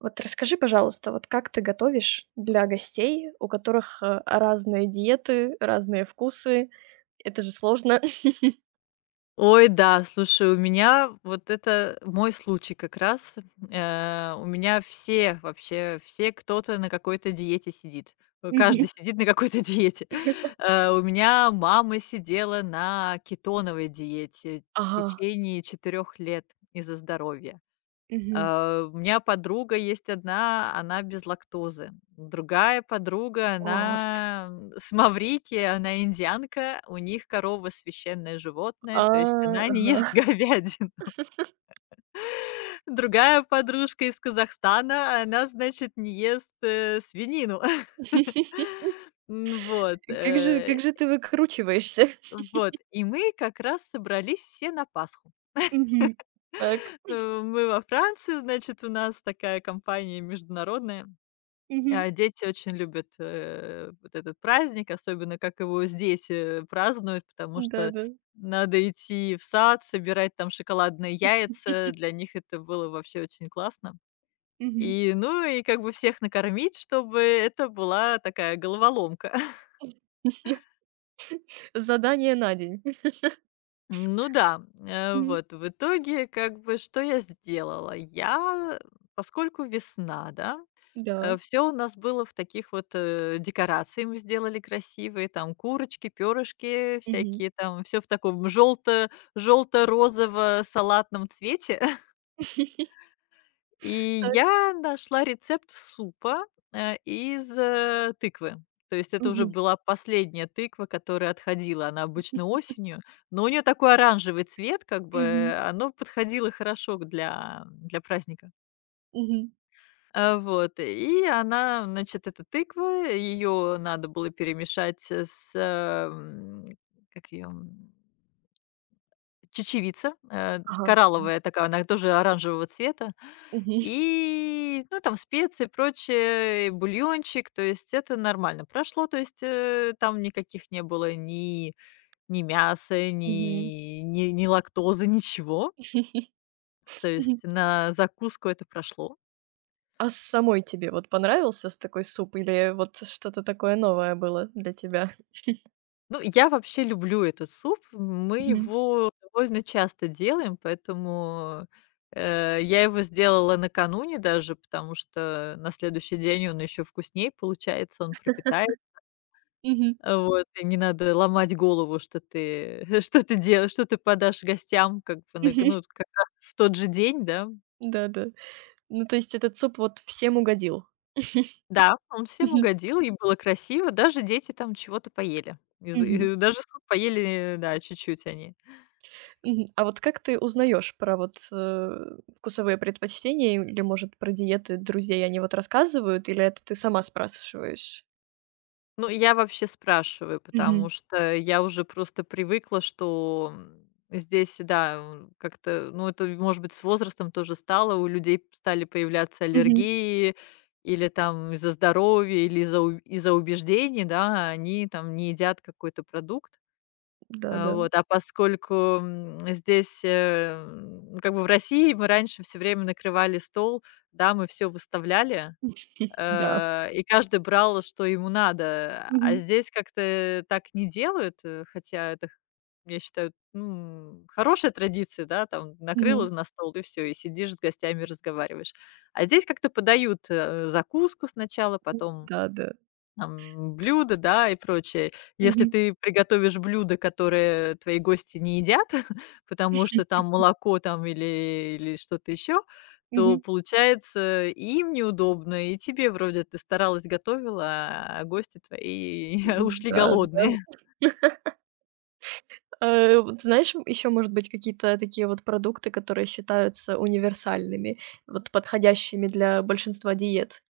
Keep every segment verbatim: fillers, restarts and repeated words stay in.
Вот расскажи, пожалуйста, вот как ты готовишь для гостей, у которых, э, разные диеты, разные вкусы? Это же сложно. Мгм. Ой, да, слушай, у меня вот это мой случай как раз. Э, у меня все вообще, все кто-то на какой-то диете сидит. Э, Каждый сидит на какой-то диете. Э, у меня мама сидела на кетоновой диете в Ага. течение четырех лет из-за здоровья. Мгм. Э, у меня подруга есть одна, она без лактозы. Другая подруга, О, господи. она, м, с Маврикии, она индианка, у них корова- священное животное, А, то есть она не ага. ест говядину. Другая подружка из Казахстана, она, значит, не ест, э, свинину. М, вот, Как же э, как же ты выкручиваешься? вот. И мы как раз собрались все на Пасху. Мгм. Так. Э, мы во Франции, значит, у нас такая компания международная. Мгм. А дети очень любят, э, вот этот праздник, особенно как его здесь, э, празднуют, потому что Да-да. надо идти в сад, собирать там шоколадные яйца. Для них это было вообще очень классно. Мгм. И, ну, и как бы всех накормить, чтобы это была такая головоломка. Задание на день. Ну да, э, Мгм. вот в итоге как бы что я сделала? Я, поскольку весна, да? Да. Все у нас было в таких вот э, декорации мы сделали красивые, там курочки, перышки Мгм. всякие, там все в таком желто, желто-розово-салатном цвете. И Так. я нашла рецепт супа э, из э, тыквы. То есть это уже Мгм. была последняя тыква, которая отходила. Она обычно осенью, но у нее такой оранжевый цвет, как бы Мгм. э, оно подходило хорошо для, для праздника. Мгм. Э, вот, и она, значит, эта тыква, ее надо было перемешать с, эм, как ее чечевица, э, Ага. коралловая такая, она тоже оранжевого цвета. Мгм. И, ну, там специи, прочее, и бульончик, то есть это нормально прошло. То есть, э, там никаких не было ни ни мяса, Мгм. ни ни ни лактозы, ничего. То есть на закуску это прошло. А самой тебе вот понравился с такой суп или вот что-то такое новое было для тебя? Ну, я вообще люблю этот суп. Мы Мгм. его довольно часто делаем, поэтому, э, я его сделала накануне даже, потому что на следующий день он еще вкуснее получается, он пропитает. Мгм. Мгм. А Вот, и не надо ломать голову, что ты что ты делаешь, что ты подашь гостям как бы на ну, как раз в тот же день, да. Да-да. Ну, то есть этот суп вот всем угодил? Да, он всем Мгм. угодил, и было красиво. Даже дети там чего-то поели. Из Мгм. и даже суп поели, да, чуть-чуть они. Мгм. А вот как ты узнаешь про вот, э, вкусовые предпочтения или, может, про диеты друзей? Они вот рассказывают или это ты сама спрашиваешь? Ну, я вообще спрашиваю, потому Мгм. что я уже просто привыкла, что, м, здесь, да, м, как-то, ну, это, может быть, с возрастом тоже стало, у людей стали появляться Мгм. аллергии или там из-за здоровья, или из-за у из-за убеждений, да, они там не едят какой-то продукт. А, Да-да. вот, а поскольку, м, здесь, э, м, как бы в России мы раньше все время накрывали стол, да, мы все выставляли, Да. Э, и каждый брал, что ему надо. А Мгм. здесь как-то так не делают, э, хотя это, х я считаю, ну, хорошая традиция, да, там накрыла Мгм. на стол и все, и сидишь с гостями, разговариваешь. А здесь как-то подают, э, закуску сначала, потом Да-да. там блюда, да, и прочее. Если Мгм. ты приготовишь блюда, которые твои гости не едят, потому что там молоко там или или что-то еще, то Мгм. получается и им неудобно, и тебе вроде ты старалась, готовила, а гости твои М, ушли да-да. голодные. Э, вот знаешь, еще, может быть, какие-то такие вот продукты, которые считаются универсальными, вот подходящими для большинства диет,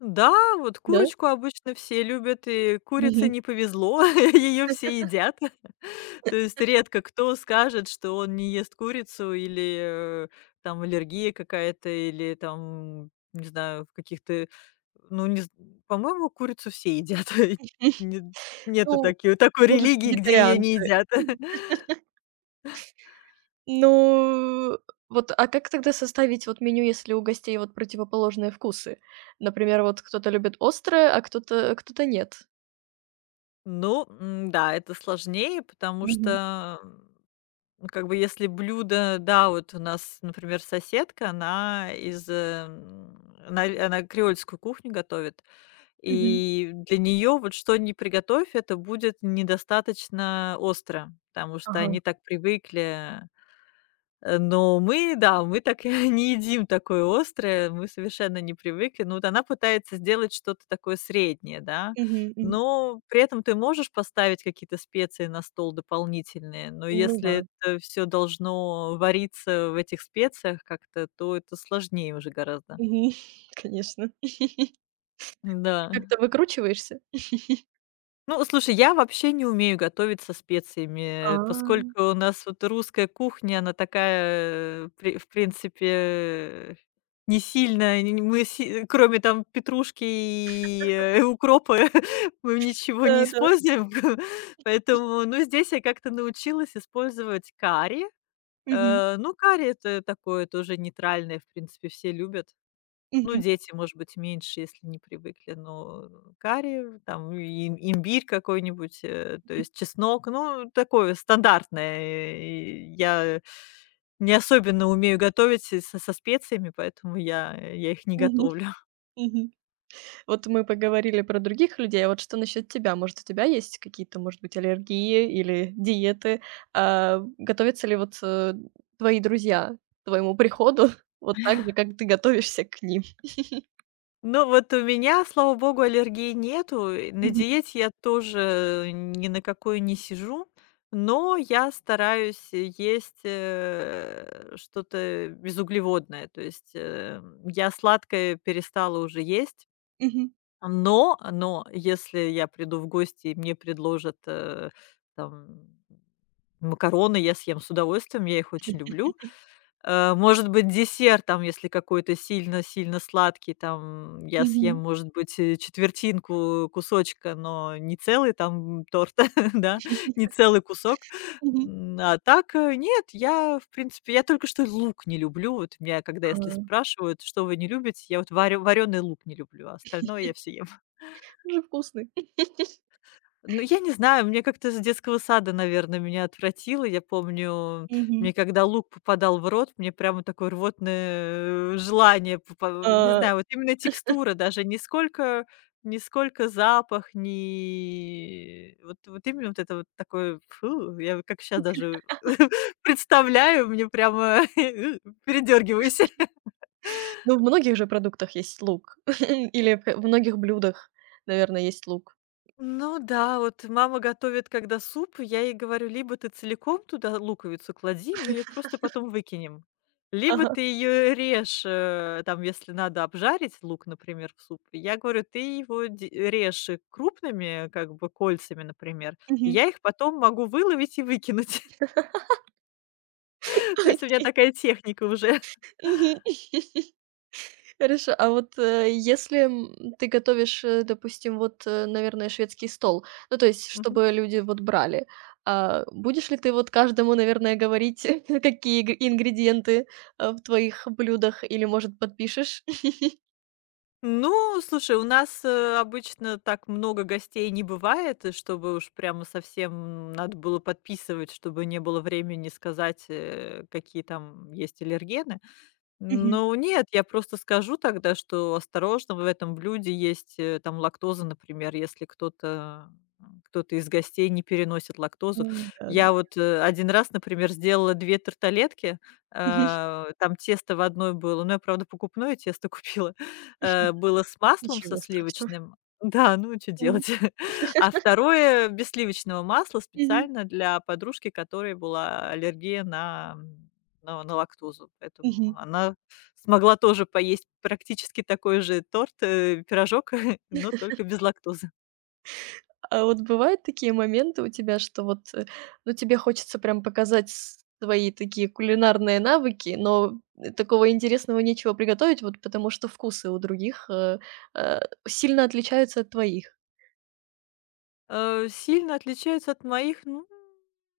Да, вот да? курочку обычно все любят, и курице Мгм. не повезло, ее все едят. То есть редко кто скажет, что он не ест курицу или, э, там аллергия какая-то, или там, не знаю, в каких-то, ну, не з по-моему, курицу все едят. Нет нету Ну, такой такой может, религии, где ее не вегетарианцы. едят. Ну, вот, а как тогда составить вот меню, если у гостей вот противоположные вкусы? Например, вот кто-то любит острое, а кто-то кто-то нет. Ну, м, да, это сложнее, потому Мгм. что, ну, как бы, если блюдо, да, вот у нас, например, соседка, она из, эм, она она креольскую кухню готовит, Мгм. и для нее вот что ни приготовь, это будет недостаточно остро, потому что Ага. они так привыкли. Э, но мы, да, мы так не едим такое острое, мы совершенно не привыкли. Ну, вот она пытается сделать что-то такое среднее, да. Мгм. Мгм. Но при этом ты можешь поставить какие-то специи на стол дополнительные, но Ну да, если это все должно вариться в этих специях как-то, то это сложнее уже гораздо. Мгм. конечно. Ты Да. как-то выкручиваешься? Ну, слушай, я вообще не умею готовить со А. специями, поскольку у нас вот русская кухня, она такая, э, при в принципе, не сильно, не не мы си э, кроме там петрушки и, э, укропа мы ничего не Да-да. используем. Поэтому, ну, здесь я как-то научилась использовать карри. Э, ну, карри- это такое тоже нейтральное, в принципе, все любят. Ну, Мгм, дети, может быть, меньше, если не привыкли, но карри, там, и им- имбирь какой-нибудь, э, то есть чеснок, ну, такое стандартное. И я не особенно умею готовить и со со специями, поэтому я я их не мгм, готовлю. мгм. Вот мы поговорили про других людей, а вот что насчет тебя? Может, у тебя есть какие-то, может быть, аллергии или диеты? А, готовятся ли вот, э, твои друзья к твоему приходу вот так же, как ты готовишься к ним? Ну, вот у меня, слава богу, аллергии нету. И На Мгм, диете я тоже ни на какую не сижу, но я стараюсь есть э, что-то безуглеводное. То есть э, я сладкое перестала уже есть, мгм, но, но если я приду в гости и мне предложат э, там макароны, я съем с удовольствием, я их очень люблю. Э, может быть, десерт, там, если какой-то сильно-сильно сладкий, там, я съем, мгм, может быть, э, четвертинку кусочка, но не целый там торт, да, не целый кусок. мгм. М, а так, э, нет, я, в принципе, я только что лук не люблю. Вот меня, когда А, если спрашивают, что вы не любите, я вот вареный лук не люблю, а остальное я все ем. он же вкусный. Ну, я не знаю, мне как-то с детского сада, наверное, меня отвратило. Я помню, мне Мгм. когда лук попадал в рот, мне прямо такое рвотное э, желание попа не А, знаю, вот именно текстура даже, не сколько не сколько запах, не вот вот именно вот это вот такое фу, я вот как сейчас даже представляю, мне прямо передергиваюсь. ну, в многих же продуктах есть лук или в в многих блюдах, наверное, есть лук. Ну да, вот мама готовит когда суп, я ей говорю: "Либо ты целиком туда луковицу клади, мы ее просто потом выкинем, либо Ага. ты ее режь, э, там, если надо обжарить лук, например, в суп". Я говорю: "Ты его де режь и крупными, как бы, кольцами, например, и Мгм. я их потом могу выловить и выкинуть". То есть у меня такая техника уже. Мгм. Хорошо, а вот, э, если, м, ты готовишь, э, допустим, вот, э, наверное, шведский стол, ну, то есть, чтобы люди вот брали, а, будешь ли ты вот каждому, наверное, говорить, какие г ингредиенты, а, в твоих блюдах, или, может, подпишешь? Ну, слушай, у нас, э, обычно так много гостей не бывает, и чтобы уж прямо совсем надо было подписывать, чтобы не было времени сказать, э, какие там есть аллергены. Мгм. Ну нет, я просто скажу тогда, что осторожно, в этом блюде есть, э, там лактоза, например, если кто-то м, кто-то из гостей не переносит лактозу. М, да, да. Я вот, э, 1 раз, например, сделала две тарталетки, Мгм. э, там тесто в одной было, ну, я, правда, покупное тесто купила, э, было с маслом со Ничего страшного. сливочным. Да, ну что М. делать? А второе без сливочного масла Мгм. специально для подружки, которой была аллергия на на на лактозу, поэтому Мгм. она смогла тоже поесть практически такой же торт, э, пирожок, но только без лактозы. А вот бывают такие моменты у тебя, что вот, э, ну, тебе хочется прям показать с свои такие кулинарные навыки, но, э, такого интересного нечего приготовить, вот потому что вкусы у других, э, э, сильно отличаются от твоих? Э, сильно отличаются от моих, ну,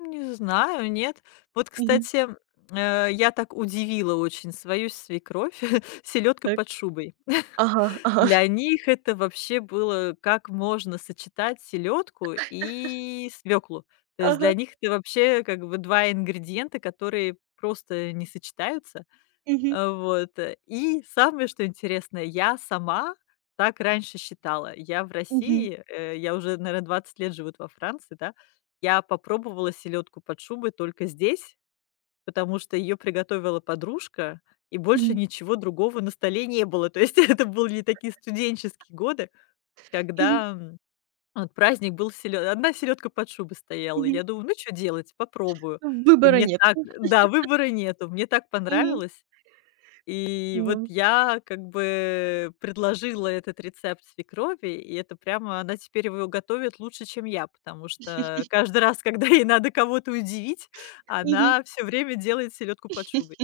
не знаю, нет. Вот, Мгм. кстати, э, я так удивила очень свою свекровь селедкой Так. под шубой. Ага, ага, Для них это вообще было, как можно сочетать селедку и свеклу. То есть для ага. них это вообще как бы два ингредиента, которые просто не сочетаются. Мгм, Э, вот. э, И самое, что интересно, я сама так раньше считала. Я в мгм, России, э, я уже, наверное, 20 лет живу во Франции, да. Я попробовала селедку под шубой только здесь, потому что ее приготовила подружка, и больше мгм, ничего другого на столе не было. То есть это были такие студенческие годы, мгм, когда, м, вот праздник был селедка, одна селедка под шубой стояла. мгм. Я думаю: "Ну, что делать? Попробую". Ну, И выбора мне нет. так да, выбора нету. Мне так Мгм. понравилось. И вот Ну. я как бы предложила этот рецепт свекрови, и это прямо она теперь его готовит лучше, чем я, потому что каждый раз, когда ей надо кого-то удивить, Мгм. она все время делает селедку под шубой.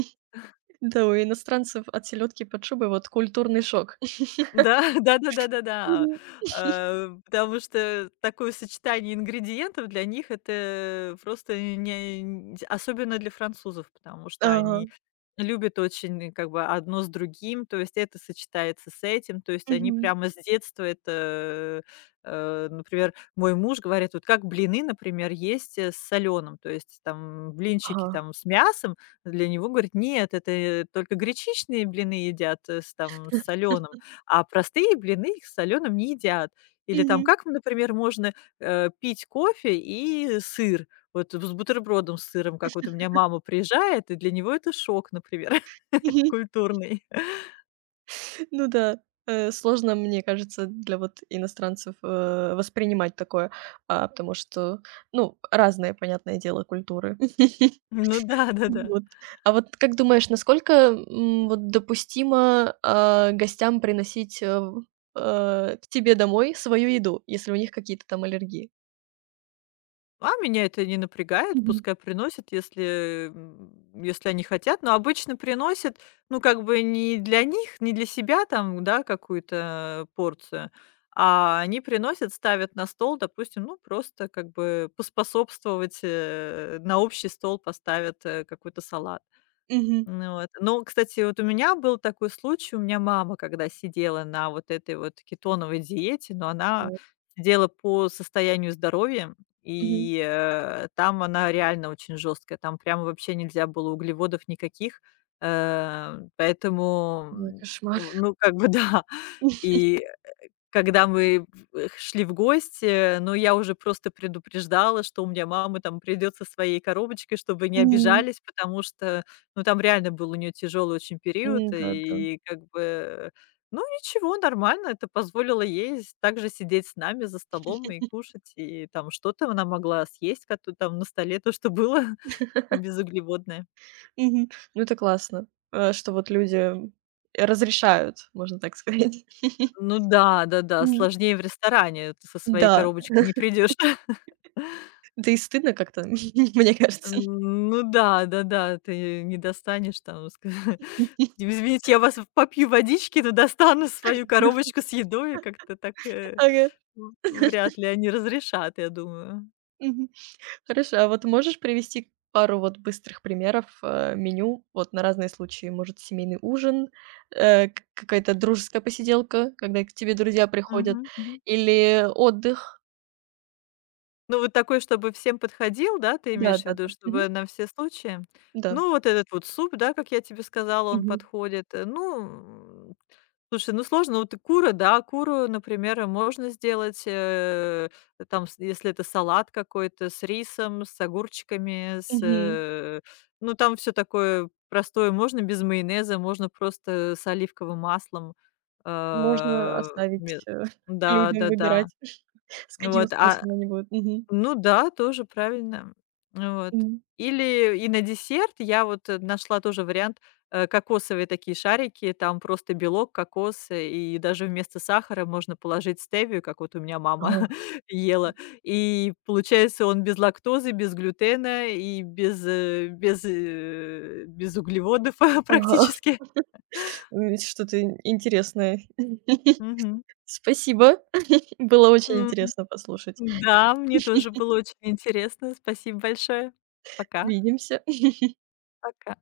Да, у иностранцев от селедки под шубой вот культурный шок. Да, да-да-да-да-да. Мгм. Э, потому что такое сочетание ингредиентов для них- это просто не н особенно для французов, потому что они Ага. любят очень как бы одно с другим, то есть это сочетается с этим. То есть они Мгм. прямо с детства это, э, например, мой муж говорит: "Вот как блины, например, есть, э, с солёным". То есть там блинчики Ага. там с мясом. Для него, говорит: "Нет, это только гречичные блины едят, э, с там с солёным". А простые блины их соленым не едят. Или там Мгм. как, например, можно, э, пить кофе и сыр, вот с бутербродом с сыром, как вот у меня мама приезжает, и для него это шок, например, культурный. Ну да, э, сложно, мне кажется, для вот иностранцев, э, воспринимать такое, а, потому что, ну, разные, понятное дело, культуры. Ну да, да-да. Вот. А вот как думаешь, насколько, м, вот допустимо, а, гостям приносить, э, в э, к тебе домой свою еду, если у них какие-то там аллергии? А меня это не напрягает, Мгм. пускай приносят, если, м, если они хотят. Но обычно приносят, ну, как бы не для них, не для себя там, да, какую-то порцию, а они приносят, ставят на стол, допустим, ну, просто как бы поспособствовать, э, на общий стол поставят э, какой-то салат. Мгм. Ну вот. Ну, кстати, вот у меня был такой случай. У меня мама, когда сидела на вот этой вот кетоновой диете, но она Вот. сидела по состоянию здоровья, Мгм. и, э, там она реально очень жесткая. Там прямо вообще нельзя было углеводов никаких. Э, поэтому, Ой, м, кошмар. ну, как бы да. И когда мы в э, шли в гости, но я уже просто предупреждала, что у меня мама там придет со своей коробочкой, чтобы не Мгм. обижались, потому что, ну, там реально был у нее тяжелый очень период, М, да-да. и как бы, ну, ничего, нормально. Это позволило ей с также сидеть с нами за столом и кушать, и там что-то она могла съесть, как то там на столе, то, что было безуглеводное. Мгм. Ну, это классно, э, что вот люди разрешают, можно так сказать. Ну да, да-да, М, сложнее в ресторане, ты со своей да, коробочкой не придешь. да и стыдно как-то, мне кажется. М, ну да, да-да, ты не достанешь там ск Извините, я вас попью водички, но достану свою коробочку с едой. Как-то так, э, Ага, в вряд ли они разрешат, я думаю. мгм. Хорошо, а вот можешь привести пару вот быстрых примеров, э, меню вот на разные случаи? Может, семейный ужин, э, к какая-то дружеская посиделка, когда к тебе друзья приходят, Мгм. или отдых? Ну, вот такой, чтобы всем подходил, да, ты имеешь в виду, Да-да-да. Мгм. чтобы на все случаи? Да. Ну, вот этот вот суп, да, как я тебе сказала, он Мгм. подходит. Э, Ну, м, слушай, ну сложно, вот и кура, да, куру, например, э, можно сделать, э, там, с- если это салат какой-то, с рисом, с огурчиками, с, Мгм. э, ну, там все такое простое, можно без майонеза, можно просто с оливковым маслом. Можно Э, оставить, ме- э, Да, людям да, да. выбирать, с каким Вот, а соусом они будут. Мгм. ну да, тоже правильно. Вот. Мгм. Или и на десерт я вот, э, нашла тоже вариант, э, кокосовые такие шарики, там просто белок, кокос, э, и даже вместо сахара можно положить стевию, как вот у меня мама Ага. ела. И получается, он без лактозы, без глютена и без, э, без, э, без углеводов Ага. практически. Ой, что-то ин интересное. Мгм. Спасибо. Было очень М, интересно послушать. да, мне тоже было очень интересно. Спасибо большое. Пока. Увидимся. Пока.